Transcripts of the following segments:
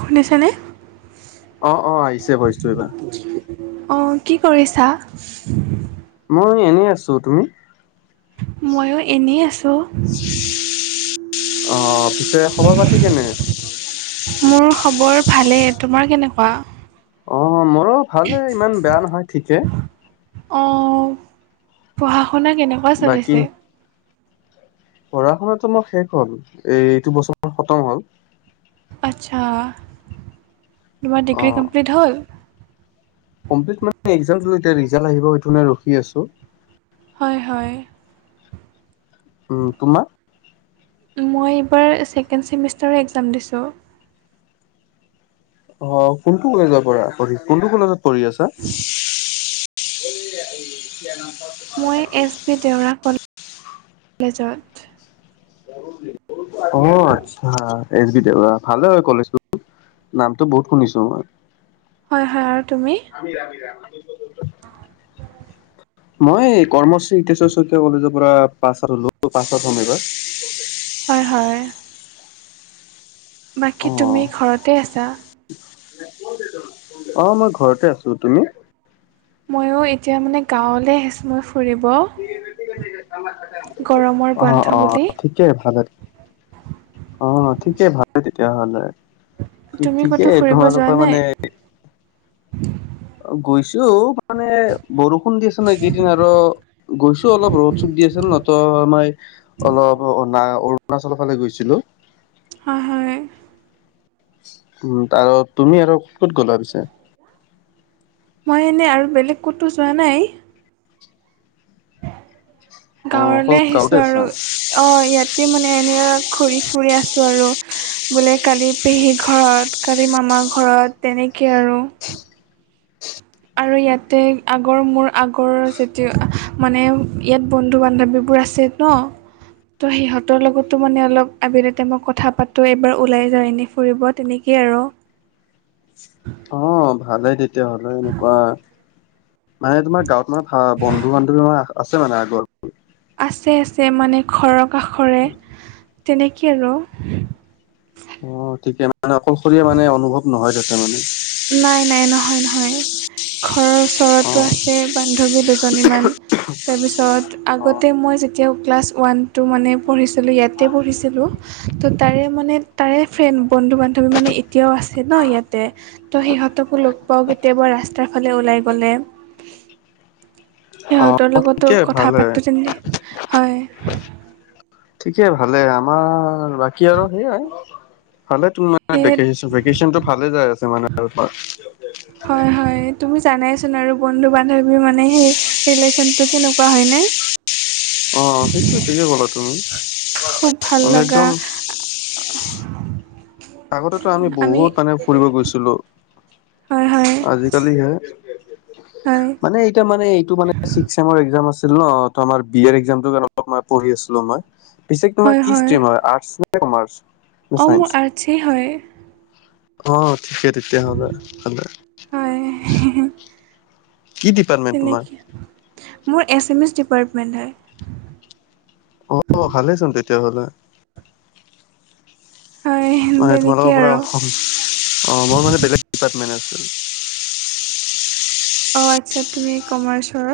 শুনিছেনে অ অ আহিছে ভইচ অ কি কৰিছা? মই এনেই আছো। তুমি? মইয়ো এনেই আছো। অ পিছে খবৰ পাতি কেনে? মোৰ খবৰ ভালেই। তোমাৰ কেনেকুৱা? অ মোৰো ভালে ইমান বেয়া নহয় ঠিকে। অ পঢ়া-শুনা কেনেকুৱা চলিছে? পঢ়া-শুনাতো মোৰ শেষ হ'ল এই এইটো বছৰ খতম হ'ল। আচ্ছা তোমাৰ অ ডিগ্ৰী কমপ্লিট হ'ল কমপ্লিট মানে এতিয়া ৰিজাল্ট আহিব সেইটোনে ৰখি আছো। হয় হয় উম তোমা মই এইবাৰ ছেকেণ্ড চেমিষ্টাৰৰ একজাম দিছোঁ। অ কোনটো কলেজৰ পৰা পঢ়ি কোনটো কলেজত পঢ়ি আছা? [unintelligible] মই এছ বি দেওৰা কল লেজত অ আচ্ছা এইচ বি দেওৰা ভালে হয় কলেজটো। নামতো বহুত শুনিছো মই। হয় হয় আৰু তুমি আমি ৰাতি যাম [unintelligible] মই কৰ্মশ্ৰী হিতেশ্বৰ শইকীয়া কলেজৰ পৰা [unintelligible] পাছত হম এইবাৰ হয়, হয়। অ বাকী তুমি ঘৰতে আছা? অঁ মই ঘৰতে আছো, তুমি? ময়ো এতিয়া মানে গাঁৱলৈ আহিছো মই ফুৰিব। গৰমৰ অ', বন্ধ অ', বুলি। ঠিকে ভালে, অঁ ঠিকে ভালে তেতিয়াহ'লে। তুমি ক'তো ঠিকেই ফুৰিব যোৱা তোমালোকৰ নাই? মানে- গৈছো মানে বৰষুণ দি আছে ন এইকেইদিন আৰু। গৈছো অলপ ৰ'দ চদ দি আছে ন নহ ত আমই অলপা। অৰুণাচলৰ ফালে গৈছিলোঁ। হয়, হয়। উম ত আৰু তুমি আৰু ক'ত গ'লা পিছে? মই এনেই আৰু বেলেগ ক'তো যোৱা নাই। অ', অকল গাঁৱলৈ আহিছো গাঁৱতে আৰু আছা? অঁ ইয়াতে মানে এনে ঘূৰি ফুৰি আছো আৰু। বোলে কালি পেহীৰ ঘৰত, কালি মামাৰ ঘৰত তেনেকে আৰু। আৰু ইয়াতে আগৰ মোৰ আগৰ যেতিয়া মানে ইয়াত বন্ধু বান্ধৱীবোৰ আছে। ন। ত' সিহঁতৰ লগতো মানে অলপ আবিলতে মই কথা পাতো, এবাৰ ওলাই যাওঁ, এনেই ফুৰিব তেনেক- কে আৰু। অঁ ভালেই তেতিয়াহ'লে এনেকুৱা। মানে তোমাৰ গাঁৱত মানে আ বন্ধু বান্ধৱী আছে মানে আগৰ। আছে আছে মানে খৰৰ কাষৰে তেনেকৈ আৰু। অঁ ঠিকে মানে অকলশৰীয়া মানে অনুভৱ নহয় তাতে মানে। নাই নাই, নহয় নহয়। ঘৰৰ ওচৰত- ওচৰতটো অ', আছে বান্ধৱী দুজনীমান তাৰপিছত অ', আগতে মই- এতিয়াও ক্লাছ ওৱান টু মানে পঢ়িছিলোঁ ইয়াতে পঢ়িছিলোঁ। ত' তাৰে মানে তাৰে ফ্ৰেণ্ড বন্ধু বান্ধৱী মানে এতিয়াও আছে। আছে ন ইয়াতে, তো সিহঁতকো লগ পাওঁ কেতিয়াবা ৰাস্তাৰ ফালে ওলাই গ'লে। সিহঁতৰ অ', লগতো ঠিকে কথা ভালে। পাতোঁ যেনে হয়। ঠিকে ভালে আমাৰ বাকী আৰু সেইয়াই ভালে সেয়ে - ভেকেশচন টো ভালে যাই আছে মানে। হয় হয়, তুমি জানাইচোন আৰু বন্ধু বান্ধৱী মানে সেই- ৰিলেশ্যনটো কেনেকুৱা হয় নে। অঁ সেইটোয়ে ঠিকে ক'লা তুমি। খুব ভাল মানে একদম লগা- আগতেতো আমি বহুত মানে ফুৰিব গৈছিলোঁ। হয় হয় আজিকালি হে হয় মানে এতিয়া মানে এইটো মানে- ছিক্সছেমৰ এক্সাম আছিল ন, ত আমাৰ বি এ এক্সাম কাৰণে পঢ়ি আছিলো মই। পিছে তোমাৰ কি ষ্ট্ৰীম হয় আৰ্টচ নে কমাৰ্চ? নে অঁ মোৰ আৰ্টচ এ হয়। অঁ ঠিকে তেতিয়া হ'লে ভালে। হয়, কি ডিপাৰ্টমেন্ট তোমাৰ তেনেকে। মোৰ এছ এম এছ ডিপাৰ্টমেণ্ট হয়। অ‍ঁ ভালে চোন তেতিয়া হলে। হয় হয় মানে তেনেকেই তোমালোকৰ পৰা আৰু অসম অঁ মই মানে বেলেগ ডিপাৰ্টমেন্ট আছিল। অ আচ্ছা তুমি কমাৰ্চৰ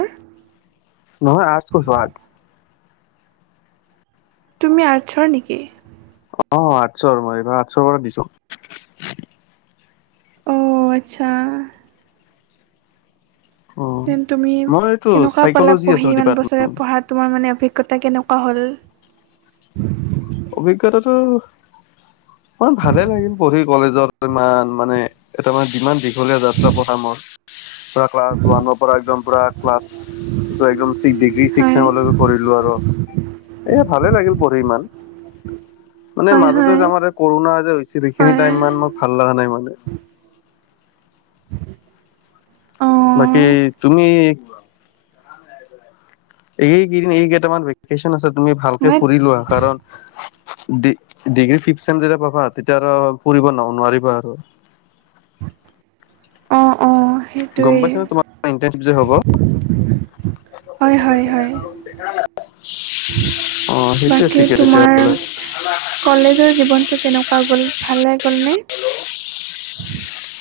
নহয় আৰ্টছ কৈছো আৰ্ট তুমি আৰ্টছৰ নেকি অ আৰ্টছৰ মই এইবাৰ আৰ্টছৰ পৰা দিছো অ আচ্ছা অ দেন তুমি মই এইটো কেনেকুৱা পালা চাইকলজি পঢ়ি আছিল ইমান ডিপাৰ্টমেন্ট বছৰে পঢ়া তোমাৰ মানে অভিজ্ঞতা কেনেকুৱা হ'ল অভিজ্ঞতাটো অমান ভালে লাগিল পঢ়ি কলেজত ইমান মানে এটা মানে যিমান দীঘলীয়া যাত্ৰা পঢ়া মোৰ ক্লাছ ওৱানৰ পৰা একদম পুৰা ক্লাছ এইটো একদম ডিগ্ৰী ছিক্স হয় চেম লৈকে কৰি লো আৰু এ ভালে লাগিল পঢ়ি ইমান মানে হয় মাজতে হয় যে আমাৰ কৰোণা যে হৈছিল সেইখিনি হয় টাইম ইমান মই ভাল লগা নাই মানে বাকী অঁ তুমি এইকেইদিন এই কেইটামান ভেকেশ্বন আছে তুমি ভালকে মই ফুৰি লোৱা কাৰণ ডি ডিগ্ৰী ফিফ চেম যেতিয়া পাবা তেতিয়া আৰু ফুৰিব ন নোৱাৰিবা আৰু অ অ গম সেইটোৱে পাইছা নে তোমাৰ ইন্টাৰ্ণশ্বিপ যে হ'ব হয় হয় হয় অ সেইটোৱে বাকী ঠিকে তেতিয়াহলে তোমাৰ কলেজৰ জীৱনটো কেনেকুৱা গ'ল ভালে গ'ল নে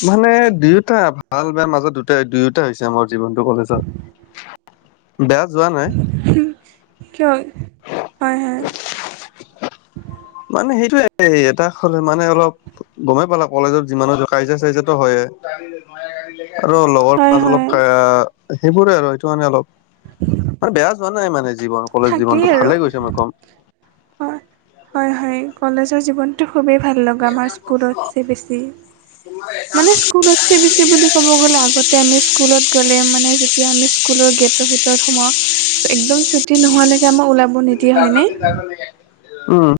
মানে দুয়োটা ভাল বেয়া মাজত দুটাই দুয়োটা হৈছে মোৰ জীৱনটো কলেজত বেয়া যোৱা নাই কিয় হয় হয় মানে সেইটোয়ে এটা হ'লে মানে অলপ গমেই পালা কলেজত যিমানো কাজিয়া চাজিয়া ত হয়ে আৰু লগৰ হয় মাজত অলপ হয় সেইবোৰে আৰু সেইটো মানে অলপ মানে বেয়া যোৱা নাই মানে জীৱন কলেজ থাকেই জীৱনটো আৰু ভালে গৈছে মই কম হয় হয় হয় কলেজৰ জীৱন টো খুই ভাল লগা আমাৰ স্কুলত যে বেছি মানে স্কুলত চি বি চি বুলি ক'ব গ'লে আগতে আমি স্কুলত গ'লে মানে যেতিয়া আমি স্কুলৰ গেটৰ ভিতৰত সোমাওঁ চ একদম চুটি নোহোৱা লৈকে আমাৰ ওলাব নি [unintelligible] উম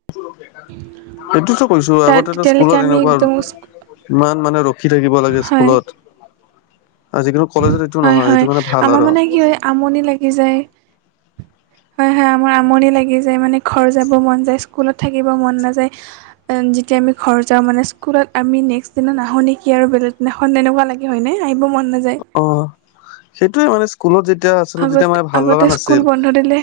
এইটোতো কৈছো তাত আগতেটো তেতিয়ালৈকে স্কুলত আমি এনেকুৱা আৰু একদম ইমান মানে ৰখি থাকিব লাগে হয় স্কুলত আজি কিন্তু কলেজত এইটো হয় নহয় এইটো হয় মানে ভাল আমাৰ আৰু মানে কি হয় আমনি লাগি যায় হয় হয় আমাৰ আমনি লাগি যায় মানে ঘৰ যাব মন যায় স্কুলত থাকিব মন নাযায় ৰন যেতিয়া আমি ঘৰ যাওঁ মানে স্কুলত আমি নেক্স দিনা নাহো নেকি আৰু বেলেগ দিনা খন তেনেকুৱা লাগে হয়নে আহিব মন নাযায় অ সেইটোৱে মানে স্কুলত যেতিয়া আছিলো আগত তেতিয়া মানে ভাল আগতে লগা স্কুল নাছিল বন্ধ দিলে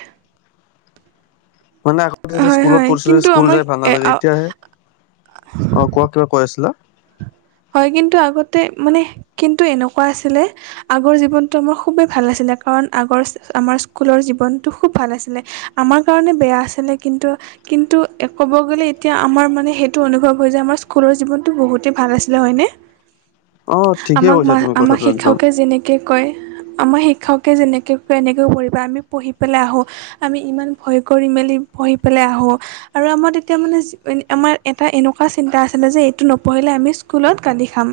মানে আগতে যেতিয়া হয় স্কুলত হয় পিছিলো কিন্তু স্কুল যাই ভাল নালাগে আমাৰ এতিয়াহে অ কোৱা কিবা কৈ আছিলা হয় কিন্তু আগতে মানে কিন্তু এনেকুৱা আছিলে আগৰ জীৱনটো আমাৰ খুবেই ভাল আছিলে কাৰণ আগৰ আমাৰ স্কুলৰ জীৱনটো খুব ভাল আছিলে আমাৰ কাৰণে বেয়া আছিলে কিন্তু কিন্তু, ক'ব গ'লে এতিয়া আমাৰ মানে সেইটো অনুভৱ হয় যে আমাৰ স্কুলৰ জীৱনটো বহুত- তেই ভাল আছিলে হয়নে অ ঠিকে আমাক কৈছা তুমি আমাক কথাটো একদম শিক্ষকে যেনেকে কয়- আমাৰ শিক্ষকে যেনেকে কেনেকৈ পঢ়িবা আমি পঢ়ি পেলাই আহোঁ। আমি ইমান ভয় কৰি মেলি পঢ়ি পেলাই আহো। আৰু আমাৰ তেতিয়া মানে আমাৰ এটা এনেকুৱা চিন্তা আছিলে যে এইটো ন- পঢ়িলে আমি স্কুলত গালি খাম।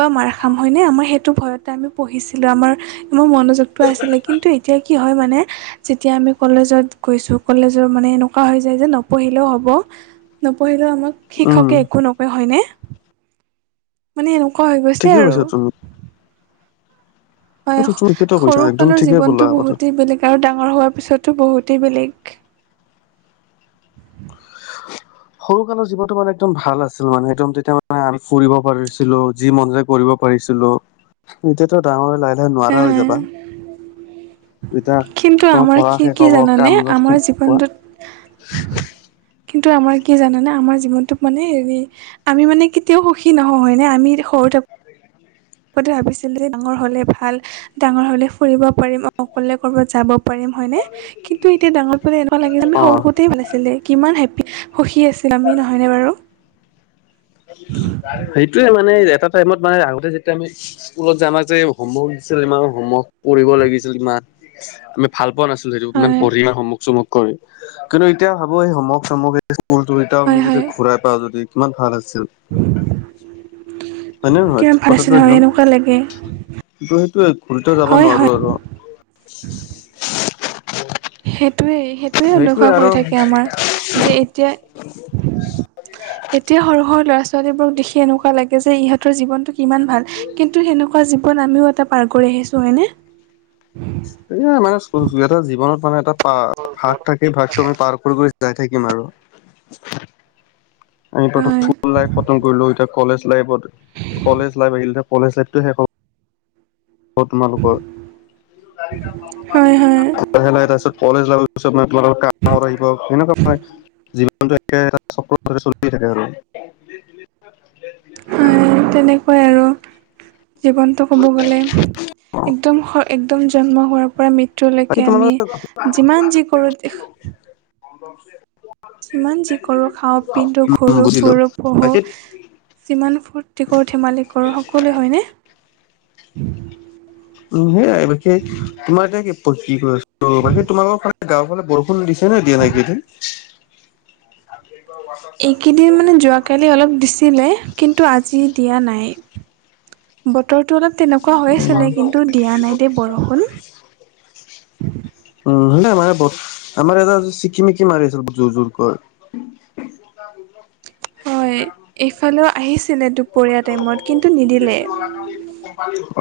বা মাৰ খাম হয় নে আমাৰ সেইটো ভয়তে আমি পঢ়িছিলো আমাৰ মোৰ মনোছ- যুক্ত আছিলে, কিন্তু এতিয়া কি হয় মানে- যেতিয়া আমি কলেজত গৈছোঁ কলেজৰ মানে এনেকুৱা হৈ যায় যে নপঢ়িলেও হ'ব। নপঢ়িলেও আমাক উম শিক্ষকে একো নকয় হয়নে। মানে এনেকুৱা হৈ গৈছে ঠিকে আৰু। কৈছা তুমি হয় এইটো তুমি ঠিকেতো কৈছা একদম সৰুকালৰ ঠিকে ক'লা জীৱনটো কথাটো বহুতেই বেলেগ আৰু ডাঙৰ হোৱাৰ পিছতো বহুতেই বেলেগ। সৰু কালৰ জীৱনটো মানে একদম ভাল আছিল মানে একদম তেতিয়া মানে ফুৰিব পাৰিছিলো যি মন যায় কৰিব- পাৰিছিলো এতিয়াতো ডাঙৰ হৈ লাহে লাহে নোৱাৰা হৈ যাবা। যেতিয়া কিন্তু তোমাৰ আমাৰ পঢ়া কি শেষ কি হ'ব জানানে কামত আমাৰ জীৱনটোত কোৱা- কিন্তু, আমাৰ কি জানানে আমাৰ জীৱনটোক মানে হেৰি- আমি মানে কেতিয়াও সুখী নহওঁ হয় নে আমি সৰু থাকো- ভাবিছিলোয়ে ডাঙৰ হলে ভাল ডাঙৰ হলে ফুৰিব পাৰিম অকলে ক'ৰবাত যাব- পাৰিম হয়নে, কিন্তু এতিয়া ডাঙৰ পৰাই এনেকুৱা লাগে আমি অ সৰু সৌতেই ভাল আছিলে কিমান হেপি- সুখী আছিলো আমি নহয়নে বাৰু। সেইট- টোৱে মানে এটা টাইমত মানে আগতে যেতিয়া আমি স্কুলত যে আমাক যে হোমৱৰ্ক দিছিলে আমা হোমৱৰ্ক- পঢ়িব লাগিছিল ইমান আমি ভাল পোৱা নাছিলো সেইটো ইমান হয় পঢ়ি অমোক চমোক। কৰি কিন্তু এতিয়া ভাবো এই সমক চমক এই এতিয়াও আমি হয় যদি হয় ঘুৰাই পাও যদি কিমান ভাল আছিল। চব। হয় ন নহয় কিমান ঠিক ভাল কথাটো আছিলে হয় একদম এনেকুৱা লাগে কিন্তু সেইটো ঘূৰিটো যাব হয় হয় নোৱাৰো আৰু। সেইটোৱে সেইটোৱেই সেইটোয়ে অনুভৱ আৰু হৈ থাকে আমাৰ যে এতিয়া- এতিয়া সৰু সৰু ল'ৰা ছোৱালীবোৰক দেখি এনেকুৱা লাগে যে ইহঁতৰ জীৱনটো কিমান ভাল- কিন্তু, সেনেকুৱা জীৱন আমিও এটা পাৰ কৰি আহিছো হয়নে। এইয়াই মানে এটা জীৱনত মানে এটা পা ভা- তাকেই, ভাগটো আমি পাৰ কৰি কৰি যাই থাকিম আৰু। আমি প্ৰথম হয় স্কুল লাইফ খতম কৰিলো। এতিয়া কলেজ লাইফত, কলেজ লাইফ আহিল। এতিয়া কলেজ লাইফটো শেষ হব। হব তোমালোকৰ। হয় হয় লাহে লাহে তাৰ পিছত কলেজ লাইভ পিছত মানে তোমালোকৰ কামত আহিব তেনেকুৱাই হয়। জীৱনটো একেটা চক্ৰৰ দৰে চলিয়ে থাকে আৰু। [unintelligible] হয় তেনেকুৱাই আৰু জীৱনটো ক'ব গ'লে একদম সয়- একদম জন্ম হোৱাৰ পৰা বাকী মৃত্যুলেকে আমি তোমালোকৰ যিমান যি কৰোঁ- কনদম ছে যিমান যি কৰোঁ খাওঁ পিন্ধো ঘৰু বুজিলো ফুৰো বাকী পঢ়ো- জিমান ফুুৰটি কৰো ধেমালি কৰো সকলোৱে হয়নে। উম সেয়াই বিশেষ তোমাৰ এতিয়া কি ক আছো বাকী তোমালোকৰ ফালে গাঁৱৰ ফালে বৰষুণ- ষুণ দিছে নে দিয়া নাই এইগেইদিন? এইকেইদিন মানে যোৱাকালি অলপ দিছিলে। কিন্তু, আজি দিয়া নাই। বতৰটো অলপ তেনেকুৱা হৈ আছিলে। কিন্তু, দিয়া নাই দেই বৰষুণ। [unintelligible] উম আমাৰ ইয়াত আমাৰ এতিয়া ছিকিমিকি মাৰি আছিল জোৰ জোৰকৈ। হয় এইফালেও আহিছিলে দুপৰীয়া টাইমত কিন্তু নিদিলে।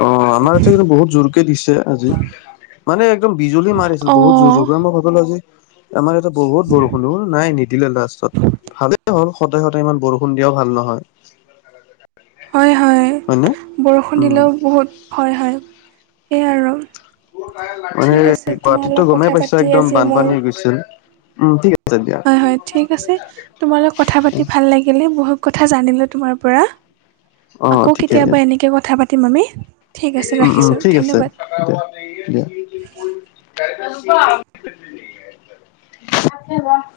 অ' আমাৰ ইয়াতে কিন্তু বহুত জোৰকে দিছে আজি। মানে একদম বিজুলী মাৰিছিল বহুত জোৰ অঁ জোৰকৈ। মই ভাবিলো আজি আমাৰ ইয়াতে বহুত বৰষুণ হল, নাই নিদিলে লাষ্টত। ভালেই হ'ল সদায় সদায় ইমান বৰষুণ দিয়াও ভাল নহয়। হয় হয় হয়নে? বৰষুণ উম দিলেও বহুত ভয় হয় সেয়াই আৰু মানে ঠিক আছে তোমাৰ গুৱাহাটীতটো লগত গমেই কথা পাইছা পাতি একদম আজি মোৰ বানপানী হৈ গৈছিল। উম ঠিক আছে দিয়া। হয় হয়, ঠিক আছে তোমাৰ লগত কথা পাতি ভাল লাগিলে বহুত কথা জানিলো তোমাৰ পৰা। অ আকৌ ঠিকে কেতিয়াবা দিয়া এনেকে কথা পাতিম আমি ঠিক আছে ৰাখিছো ধন্যবাদ তাকে দিয়া ভালকে লোৱা।